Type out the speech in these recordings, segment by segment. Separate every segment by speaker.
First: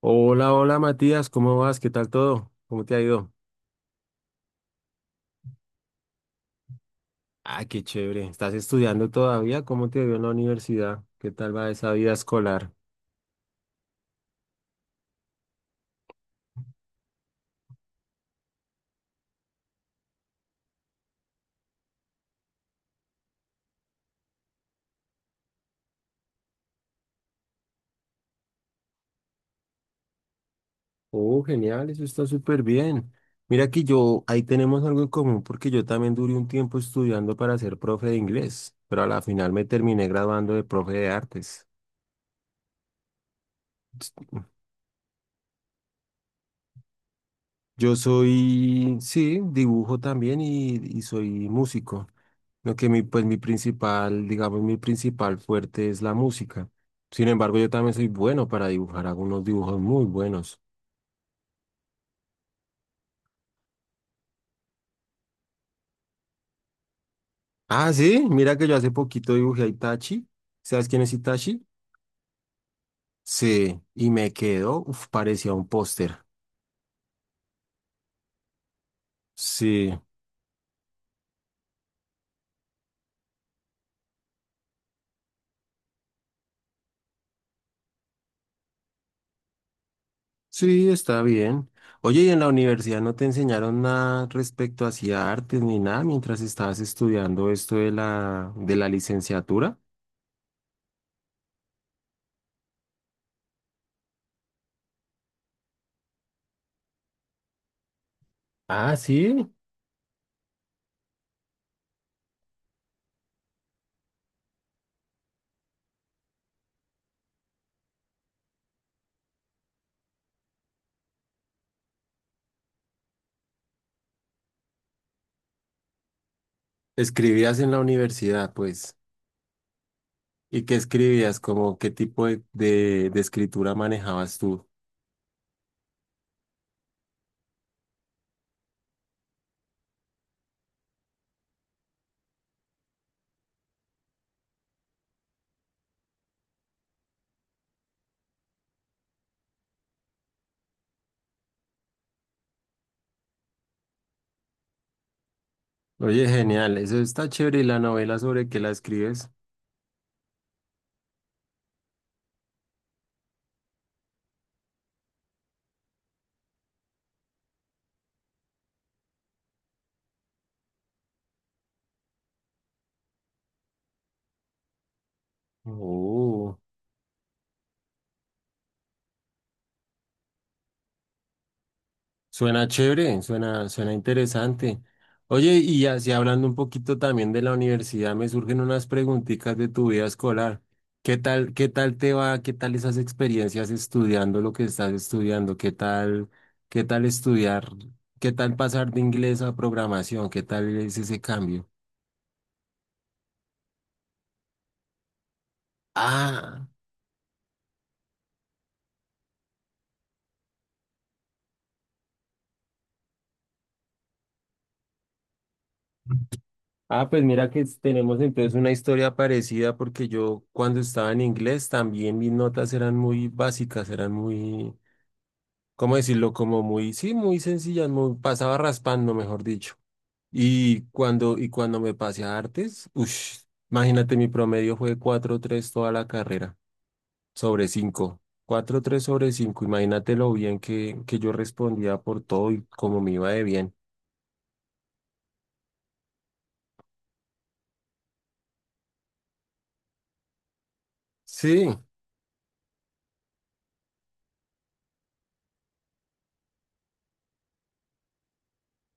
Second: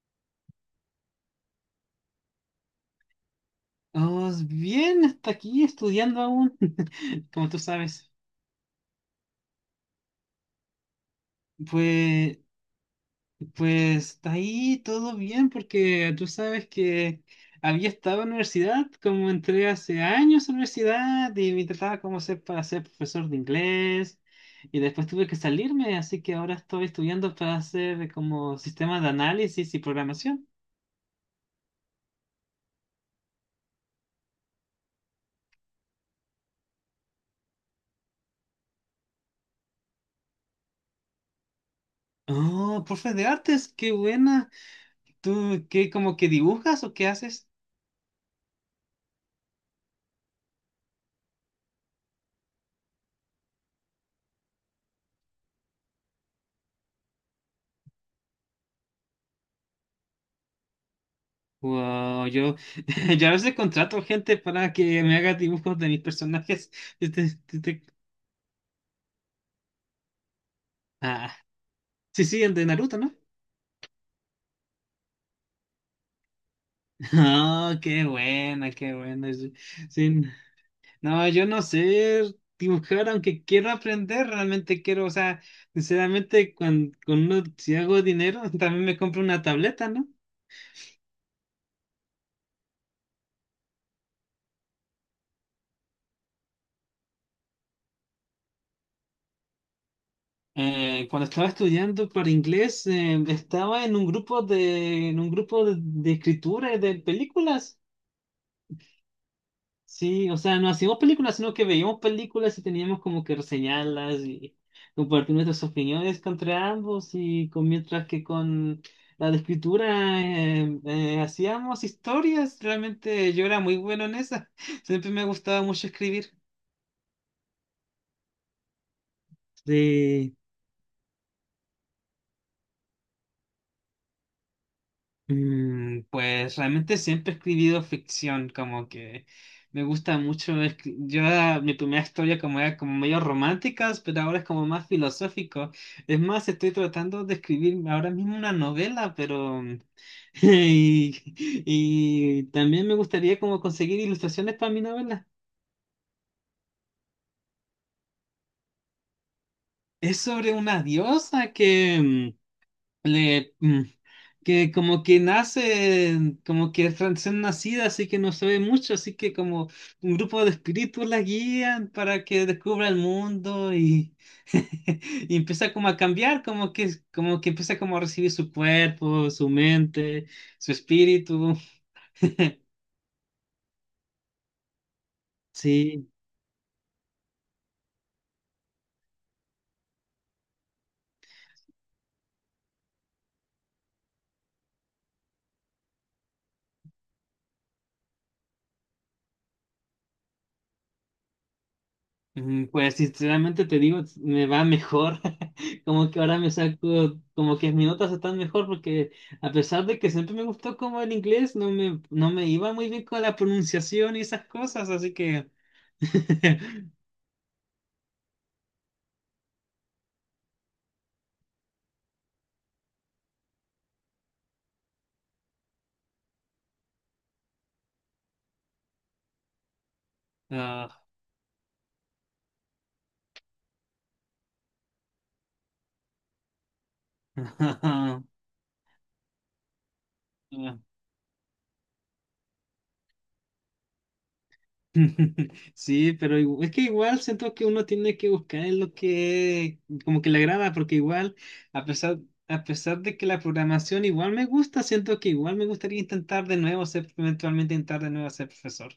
Speaker 1: Hola, hola Matías, ¿cómo vas? ¿Qué tal todo? ¿Cómo te ha ido?
Speaker 2: Oh, bien, hasta aquí estudiando aún, como tú
Speaker 1: Ah, qué
Speaker 2: sabes.
Speaker 1: chévere. ¿Estás estudiando todavía? ¿Cómo te vio en la universidad? ¿Qué tal va esa vida
Speaker 2: Pues,
Speaker 1: escolar?
Speaker 2: pues está ahí todo bien, porque tú sabes que había estado en la universidad, como entré hace años a la universidad y me trataba como ser para ser profesor de inglés, y después tuve que salirme, así que ahora estoy estudiando para hacer como sistema de análisis y programación.
Speaker 1: Oh, genial, eso está súper bien. Mira que yo, ahí tenemos algo en común porque yo también duré un tiempo estudiando para ser profe de inglés, pero a la final me terminé graduando de profe de artes.
Speaker 2: Oh, profe de artes, qué buena. ¿Tú qué como que dibujas o qué haces?
Speaker 1: Yo soy, sí, dibujo también y soy músico. Pues mi principal, digamos, mi principal fuerte es la música. Sin embargo, yo también soy bueno para dibujar, hago unos dibujos muy buenos.
Speaker 2: Wow, yo, yo a veces contrato gente para que me haga dibujos de mis personajes. Este, este, este-
Speaker 1: Ah, sí, mira que yo hace poquito dibujé a Itachi. ¿Sabes quién es
Speaker 2: ah,
Speaker 1: Itachi?
Speaker 2: sí, el de Naruto, ¿no?
Speaker 1: Sí, y me quedó, uf, parecía un póster.
Speaker 2: Ah, qué buena, qué buena. Sí,
Speaker 1: Sí,
Speaker 2: sí. No, yo no sé dibujar, aunque quiero aprender, realmente quiero, o sea, sinceramente, cuando, si hago dinero, también me compro una tableta, ¿no?
Speaker 1: sí, está bien. Oye, ¿y en la universidad no te enseñaron nada respecto hacia artes ni nada mientras estabas estudiando esto de la licenciatura?
Speaker 2: Cuando estaba estudiando para inglés, estaba en un grupo de escritura y de películas.
Speaker 1: Ah, sí,
Speaker 2: Sí, o sea, no hacíamos películas, sino que veíamos películas y teníamos como que reseñarlas y compartir nuestras opiniones contra ambos y con, mientras que con la de escritura hacíamos historias, realmente yo era muy bueno en esa, siempre me gustaba mucho escribir.
Speaker 1: escribías en la universidad, pues. ¿Y qué escribías? ¿Como qué tipo de escritura manejabas tú?
Speaker 2: Pues realmente siempre he escribido ficción, como que me gusta mucho. Mi primera historia como era como medio románticas, pero ahora es como más filosófico. Es más, estoy tratando de escribir ahora mismo una novela, Y, y también me gustaría como conseguir ilustraciones para mi novela.
Speaker 1: Oye, genial, eso está chévere. ¿Y la novela sobre qué la escribes?
Speaker 2: Es sobre una diosa que... mm, le, mm, que como que nace, como que es recién nacida, así que no se ve mucho, así que como un grupo de espíritus la guían para que descubra el mundo y, y empieza como a cambiar,
Speaker 1: Oh,
Speaker 2: como que empieza como a recibir su cuerpo, su mente, su espíritu.
Speaker 1: suena chévere, suena, suena interesante. Oye, y
Speaker 2: Sí.
Speaker 1: así hablando un poquito también de la universidad, me surgen unas preguntitas de tu vida escolar. Qué tal te va? ¿Qué tal esas experiencias estudiando lo que estás estudiando? Qué tal estudiar? ¿Qué tal pasar de inglés a programación? ¿Qué tal es ese cambio?
Speaker 2: Pues sinceramente te digo, me va mejor. Como que ahora me
Speaker 1: Ah.
Speaker 2: saco, como que mis notas están mejor porque a pesar de que siempre me gustó como el inglés, no me iba muy bien con la pronunciación y esas cosas, así que...
Speaker 1: Ah, pues mira que tenemos entonces una historia parecida porque yo cuando estaba en inglés también mis notas eran muy básicas, eran muy, ¿cómo decirlo? Como muy, sí, muy sencillas, muy, pasaba raspando, mejor dicho. Y
Speaker 2: ah,
Speaker 1: cuando, y cuando me pasé a artes, uff, imagínate, mi promedio fue cuatro tres toda la carrera, sobre cinco, cuatro tres sobre 5. Imagínate lo bien que yo respondía por todo y cómo me iba de bien.
Speaker 2: Sí, pero igu- es que igual siento que uno tiene que buscar en lo que como que le agrada, porque igual
Speaker 1: Sí.
Speaker 2: a pesar a pesar de que la programación igual me gusta, siento que igual me gustaría intentar de nuevo ser eventualmente intentar de nuevo ser profesor.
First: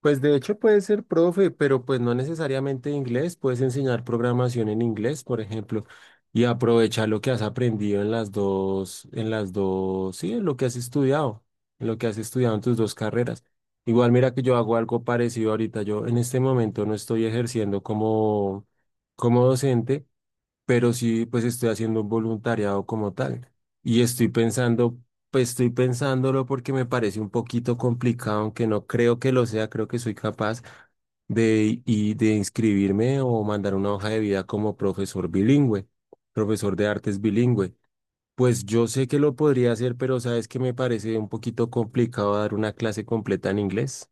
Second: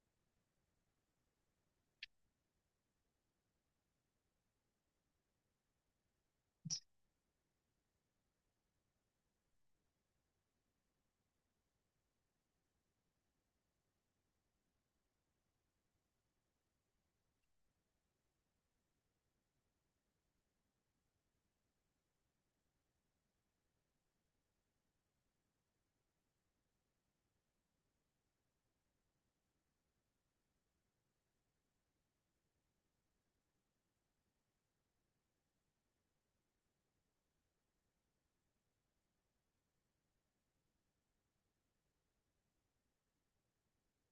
Speaker 1: Pues de hecho puede ser profe, pero pues no necesariamente de inglés, puedes enseñar programación en inglés, por ejemplo, y aprovechar lo que has aprendido en las dos, sí, en lo que has estudiado, en lo que has estudiado en tus dos carreras. Igual mira que yo hago algo parecido ahorita, yo en este momento no estoy ejerciendo como, como docente, pero sí, pues estoy haciendo un voluntariado como tal. Y estoy pensando, pues estoy pensándolo porque me parece un poquito complicado, aunque no creo que lo sea, creo que soy capaz de, y de inscribirme o mandar una hoja de vida como profesor bilingüe, profesor de artes bilingüe. Pues yo sé que lo podría hacer, pero sabes que me parece un poquito complicado dar una clase completa en inglés.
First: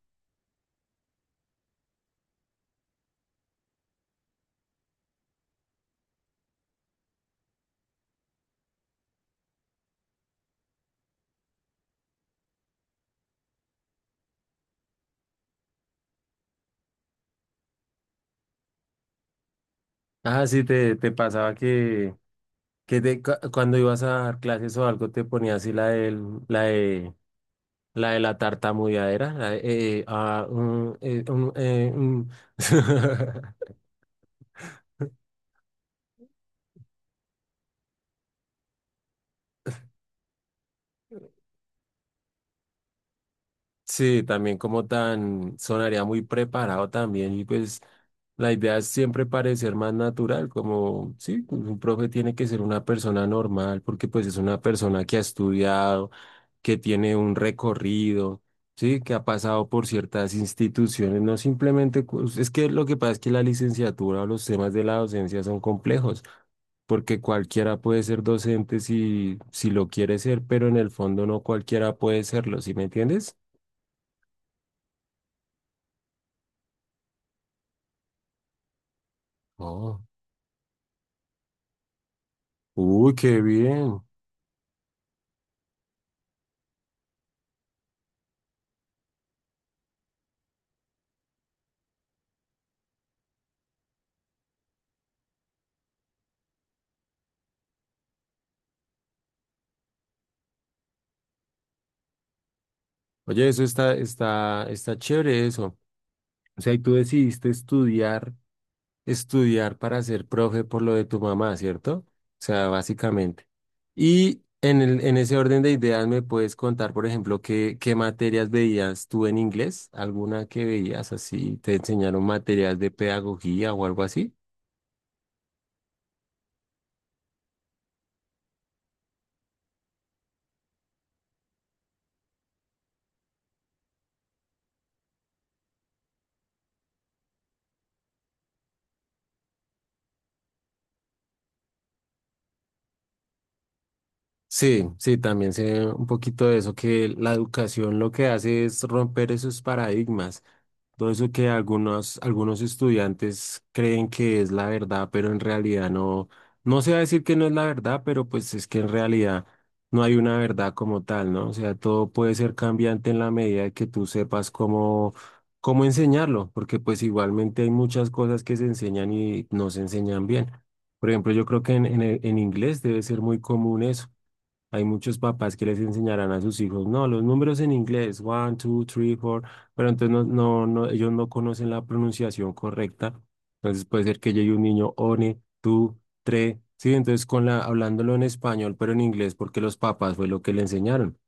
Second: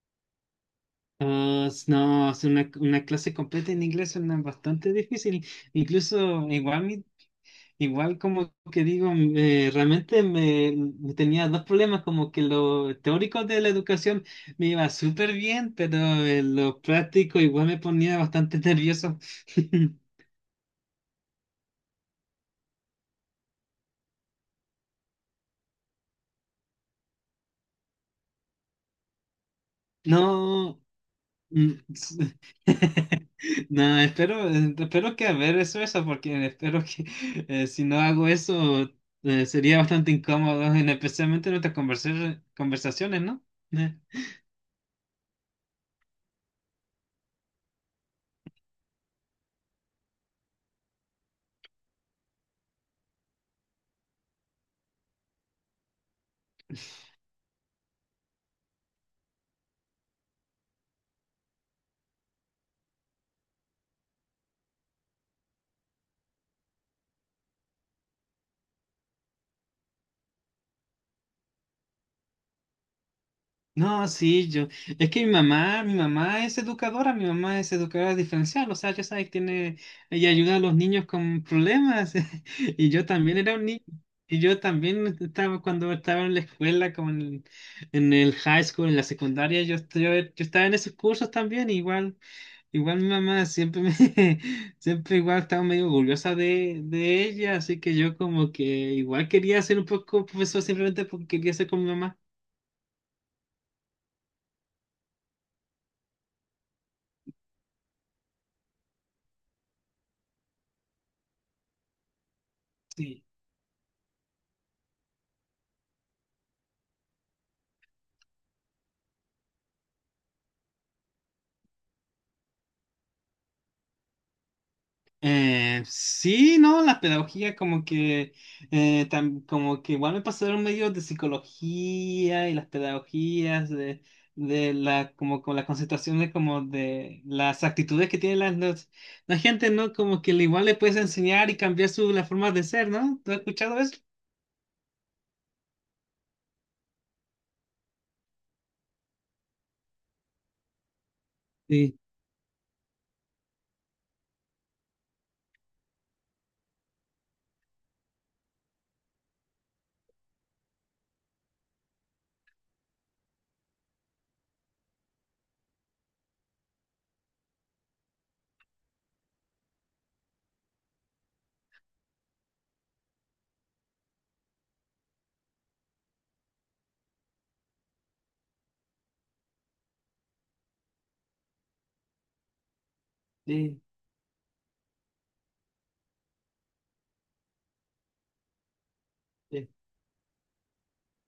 Speaker 2: Ah, s- no, hacer una clase completa en inglés suena bastante difícil. Incluso igual mi, igual como que digo, realmente me tenía dos problemas, como que lo teórico de la educación me iba súper bien, pero lo práctico igual me ponía bastante nervioso.
Speaker 1: Ah, sí, te pasaba que, cuando ibas a dar clases o algo te ponías así la de la de la tartamudeadera. La de, ah,
Speaker 2: No,
Speaker 1: mm, mm,
Speaker 2: s-
Speaker 1: mm.
Speaker 2: no, espero, espero que haber eso, eso, porque espero que si no hago eso sería bastante incómodo, en- especialmente en nuestras conversa- conversaciones, ¿no? Eh,
Speaker 1: Sí, también como tan sonaría muy preparado también y pues la idea es siempre parecer más natural, como sí, un profe tiene que ser una persona normal porque pues es una persona que ha estudiado, que tiene un recorrido, ¿sí? Que ha pasado por ciertas instituciones, no simplemente, es que lo que pasa es que la licenciatura o los temas de la docencia son complejos, porque cualquiera puede ser docente si, si lo quiere ser, pero en el fondo no cualquiera puede serlo, ¿sí me entiendes?
Speaker 2: no, sí, yo. Es que mi mamá es educadora, mi mamá es educadora diferencial, o sea, ya sabes, tiene,
Speaker 1: Oh,
Speaker 2: ella ayuda a los niños con problemas. Y yo
Speaker 1: uy,
Speaker 2: también
Speaker 1: qué
Speaker 2: era un niño.
Speaker 1: bien.
Speaker 2: Y yo también estaba cuando estaba en la escuela, como en el high school, en la secundaria, yo, yo estaba en esos cursos también, igual, igual mi mamá siempre me, siempre igual estaba medio orgullosa de ella, así que yo como que igual quería ser un poco profesor simplemente porque quería ser con mi mamá.
Speaker 1: Oye, eso está, está, está chévere eso. O sea, y tú decidiste estudiar. Estudiar para ser profe por lo de tu mamá, ¿cierto? O sea, básicamente. Y en el, en ese orden de ideas, ¿me puedes contar, por ejemplo, qué, qué materias veías tú en inglés? ¿Alguna que veías así? ¿Te enseñaron materias de pedagogía o algo así?
Speaker 2: Sí, no, la pedagogía como que tam- como que igual me pasaron medios de psicología y las pedagogías de la como con las concentraciones como de las actitudes que tiene la, las- la gente, ¿no? Como que le- igual le puedes enseñar y cambiar su la forma de ser, ¿no? ¿Tú has escuchado eso?
Speaker 1: Sí, sí, también sé un poquito de eso, que la educación lo que hace es romper esos paradigmas. Todo eso que
Speaker 2: Sí,
Speaker 1: algunos, algunos estudiantes creen que es la verdad, pero en realidad no, no se va a decir que no es la verdad, pero pues es que en realidad no hay una verdad como tal, ¿no? O sea, todo puede ser cambiante en la medida de que tú sepas cómo, cómo enseñarlo, porque pues igualmente hay muchas cosas que se enseñan y no se enseñan bien. Por ejemplo, yo creo que en inglés debe ser muy común eso. Hay muchos papás que les enseñarán a sus hijos, no, los números en inglés, one, two, three, four, pero entonces no, ellos no conocen la pronunciación correcta.
Speaker 2: sí,
Speaker 1: Entonces puede ser que llegue un niño, one, two, tres, sí, entonces con la, hablándolo en español, pero en inglés, porque
Speaker 2: sí.
Speaker 1: los papás fue lo que le enseñaron.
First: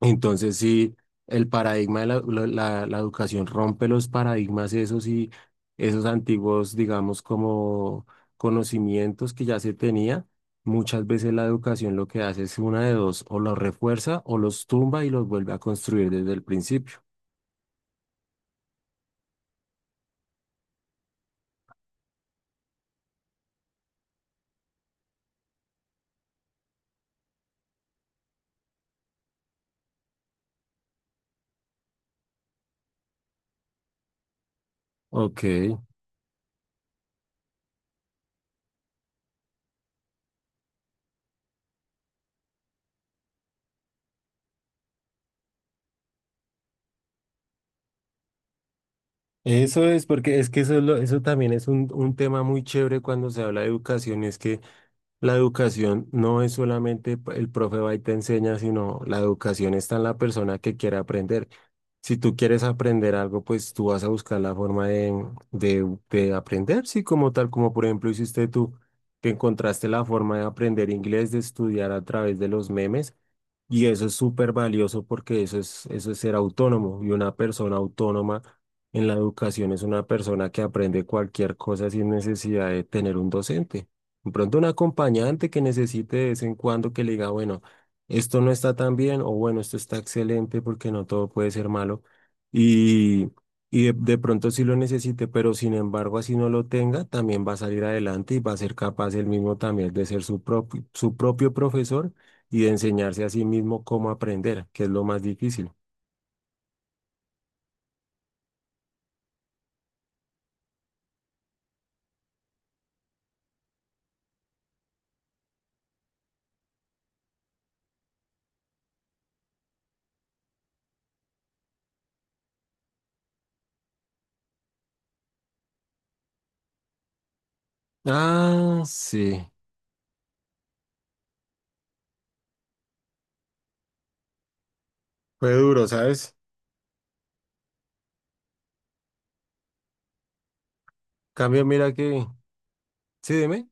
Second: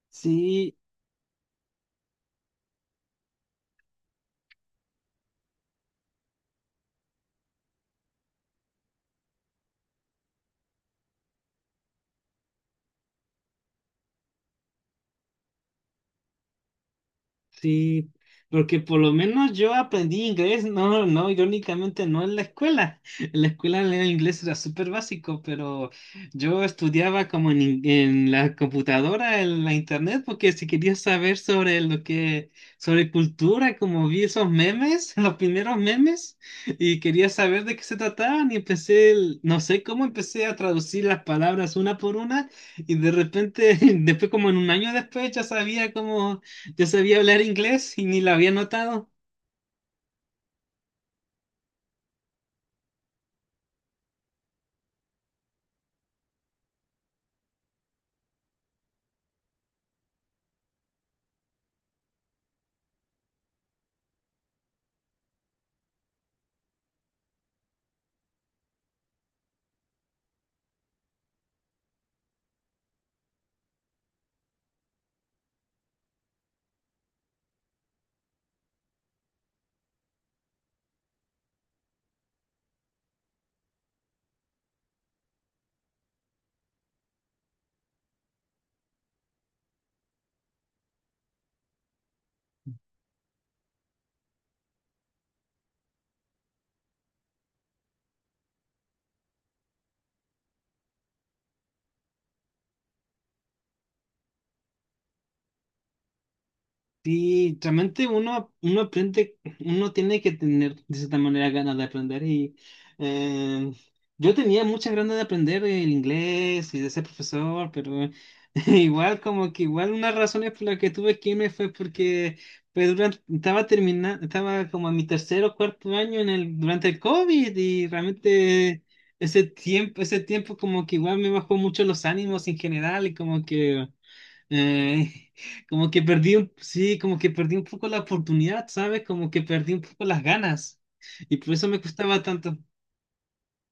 Speaker 1: Entonces,
Speaker 2: Sí,
Speaker 1: sí, el paradigma de la educación rompe los paradigmas esos y esos antiguos, digamos, como conocimientos que ya se tenía. Muchas veces la educación lo que hace es una de dos, o los refuerza o los tumba y los vuelve a construir desde el principio.
Speaker 2: sí, porque por lo menos yo aprendí inglés, irónicamente no en la escuela. En la escuela el inglés era súper básico, pero yo estudiaba como en, in- en la computadora, en la internet, porque si quería saber sobre lo que, sobre cultura, como vi esos memes, los
Speaker 1: Ok,
Speaker 2: primeros memes, y quería saber de qué se trataban, y empecé, el- no sé cómo empecé a traducir las palabras una por una, y de repente, después como en un año después, ya sabía cómo yo sabía hablar inglés y ni lo había notado.
Speaker 1: eso es porque es que eso, eso también es un tema muy chévere cuando se habla de educación, es que la educación no es solamente el profe va y te enseña, sino la educación está en la persona que quiere aprender. Si tú quieres aprender algo, pues tú vas a buscar la forma de, de aprender, sí, como tal, como por ejemplo hiciste tú, que encontraste la forma de aprender inglés, de estudiar a través de los memes. Y eso es súper valioso porque eso es ser autónomo. Y una persona autónoma en la educación es una persona que aprende cualquier cosa sin necesidad de tener un docente. De pronto un acompañante que necesite de vez en cuando que le diga, bueno, esto no está tan bien o bueno, esto está excelente porque no todo puede ser malo. Y, y de pronto sí lo necesite, pero sin embargo así no lo tenga, también va a salir adelante y va a ser capaz él mismo también de ser su propio profesor y de enseñarse a sí mismo cómo aprender, que es lo más difícil.
Speaker 2: Sí, realmente uno aprende, uno tiene que tener de cierta manera ganas de aprender y eh, yo tenía muchas ganas de aprender el inglés y de ser profesor, pero igual como que igual una razón es por la que tuve que irme fue porque pues, durante- estaba terminando, estaba como en mi tercer o cuarto año en el, durante el COVID y
Speaker 1: Ah,
Speaker 2: realmente
Speaker 1: sí,
Speaker 2: ese tiempo como que igual me bajó mucho los ánimos en general y Eh,
Speaker 1: fue duro,
Speaker 2: como que
Speaker 1: ¿sabes?
Speaker 2: perdí un, sí, como que perdí un poco la oportunidad, ¿sabes? Como que perdí un poco las ganas. Y por
Speaker 1: Cambio,
Speaker 2: eso me
Speaker 1: mira
Speaker 2: costaba
Speaker 1: que,
Speaker 2: tanto.
Speaker 1: sí, dime,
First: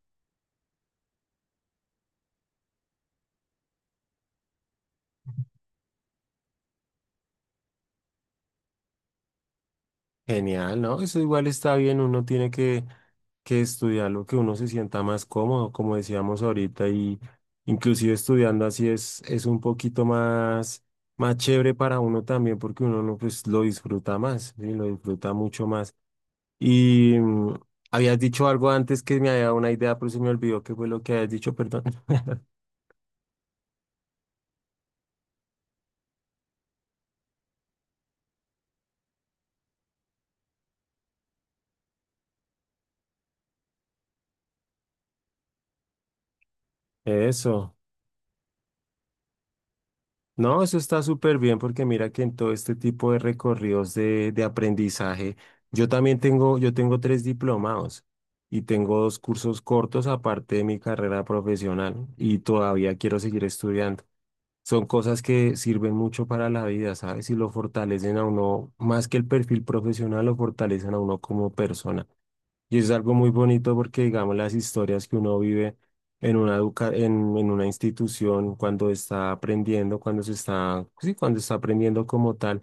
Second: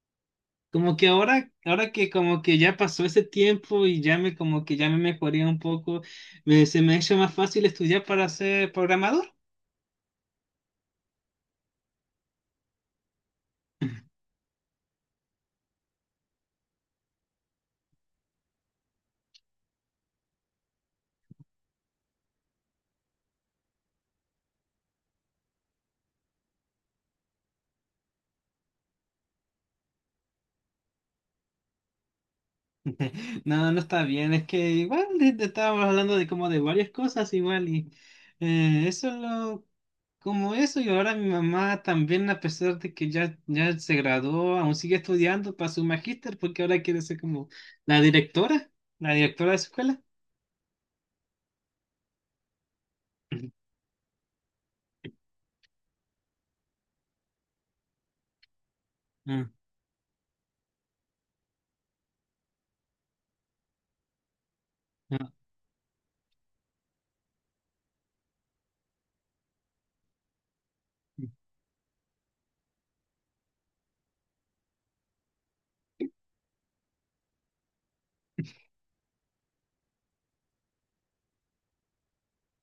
Speaker 2: Como que ahora que como que ya pasó ese tiempo y ya me como que ya me mejoré un poco, me- se me ha hecho más fácil estudiar para ser programador.
Speaker 1: genial, ¿no? Eso igual está bien, uno tiene que estudiar lo que uno se sienta más cómodo, como decíamos ahorita, y inclusive estudiando así es un poquito más, más chévere para uno también, porque uno no, pues, lo disfruta más, ¿sí? Lo disfruta mucho más. Y habías dicho algo antes que me había dado una idea, pero se me olvidó qué fue lo que habías dicho, perdón.
Speaker 2: No, no está bien, es que igual estábamos hablando de como de varias cosas igual y eso lo como eso y ahora mi mamá también a pesar de que ya, ya se graduó, aún sigue estudiando para su magíster porque ahora quiere ser como
Speaker 1: Eso.
Speaker 2: la directora, la directora de su escuela.
Speaker 1: No, eso está súper bien porque mira que en todo este tipo de
Speaker 2: Ujú.
Speaker 1: recorridos de aprendizaje, yo también tengo, yo tengo tres diplomados y tengo dos cursos cortos aparte de mi carrera profesional y todavía quiero seguir estudiando. Son cosas
Speaker 2: Ah,
Speaker 1: que sirven mucho para la vida, ¿sabes? Y lo fortalecen a uno, más que el perfil profesional, lo fortalecen a uno
Speaker 2: ah,
Speaker 1: como persona. Y es algo muy bonito porque, digamos, las historias que uno vive en una, en una institución, cuando está aprendiendo, cuando se está, sí, cuando está aprendiendo como tal,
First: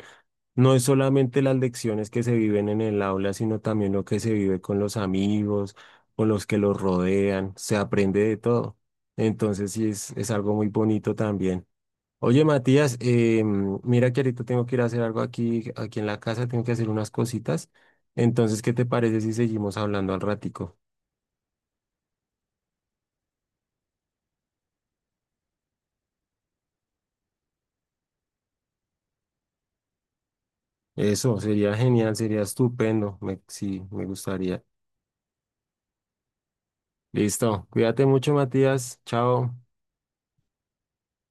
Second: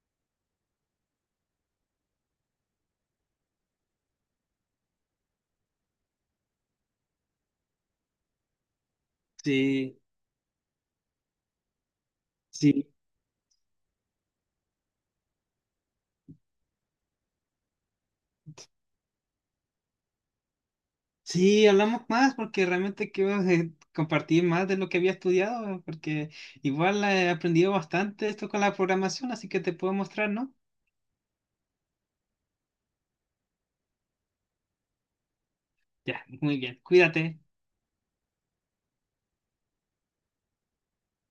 Speaker 1: no es solamente las lecciones que se viven en el aula, sino también lo que se vive con los amigos, con los que los rodean, se aprende de todo. Entonces, sí,
Speaker 2: sí,
Speaker 1: es algo muy bonito también. Oye,
Speaker 2: sí,
Speaker 1: Matías, mira que ahorita tengo que ir a hacer algo aquí, aquí en la casa, tengo que hacer unas cositas. Entonces, ¿qué te parece si seguimos hablando al ratico?
Speaker 2: sí, hablamos más porque realmente quiero compartir más de lo que había estudiado porque igual he aprendido bastante esto con la programación, así que te puedo mostrar, ¿no?
Speaker 1: Eso, sería genial, sería estupendo. Me, sí, me gustaría.
Speaker 2: Ya, muy bien. Cuídate.
Speaker 1: Listo. Cuídate mucho, Matías. Chao.